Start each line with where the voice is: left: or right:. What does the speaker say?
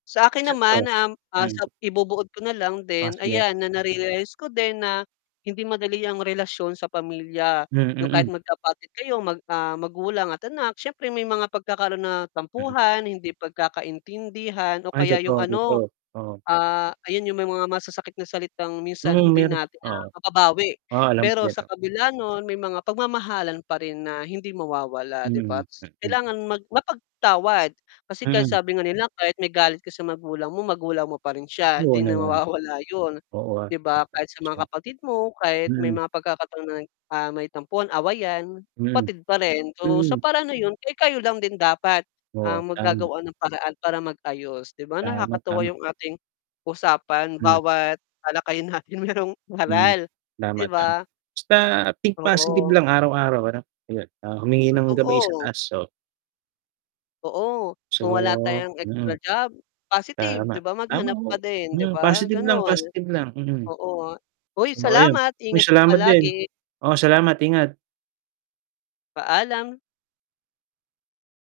left: Sa akin
right: [unintelligible]
left: naman, um, ah,
right: hmm.
left: sa ibubuod ko nalang
right: Ah,
left: din,
right: sige.
left: ayan na narealize ko din na hindi madali ang relasyon sa pamilya.
right: Hmm,
left: Yung kahit
right: mm.
left: magkapatid kayo mag, ah, magulang at anak siyempre may mga pagkakaroon na
right: Mm.
left: tampuhan, hindi pagkakaintindihan o
right: Ay
left: kaya yung
right: totoo, totoo,
left: ano,
right: oo.
left: ah, ayun yung may mga masasakit na salitang minsan
right: Mm,
left: hindi
right: mayro'n,
left: natin na
right: oo.
left: mababawi.
right: Oo, alam ko
left: Pero
right: yan
left: sa
right: ho.
left: kabila no'n, may mga pagmamahalan pa rin na hindi mawawala 'di
right: Hmm,
left: ba?
right: mm.
left: Kailangan mag mapagpatawad kasi kahit
right: Mm.
left: sabi nga nila kahit may galit ka sa magulang mo, magulang mo pa rin siya
right: Oo
left: 'di na
right: naman.
left: mawawala 'yun,
right: Oo, ah.
left: 'di ba? Kahit sa mga
right: [unintelligible]
left: kapatid mo kahit may
right: Mm.
left: mga pagkakataon, ah, may tampuhan, awayan
right: Mhm.
left: kapatid pa rin. So sa
right: Mhm.
left: paraan na 'yun kayo-kayo lang din dapat
right: Oo,
left: ang
right: tama.
left: maggagawa ng paraan para mag-ayos 'di ba,
right: Tama,
left: nakakatuwa
right: tama.
left: yung ating, usapan
right: Hmm.
left: bawat talakayan natin mayrong
right: Hmm.
left: aral,
right: Tama,
left: 'di
right: tama
left: ba?
right: basta think positive
left: Oo.
right: lang araw-araw ano? 'Yun, ah, humingi ng gabay sa
left: Totoo.
right: taas so
left: Oo,
right: so,
left: kung wala tayong extra
right: mm.
left: job, positive 'di
right: Tama,
left: ba?
right: tama
left: Maghanap pa
right: ho,
left: din 'di
right: mm,
left: ba,
right: positive lang
left: gano'n.
right: positive lang, mm.
left: Oo nga, hoy!
right: Oh, ayun.
left: Salamat,
right: Uy, may
left: ingat ka
right: salamat din.
left: palagi.
right: Oo, salamat ingat.
left: Paalam.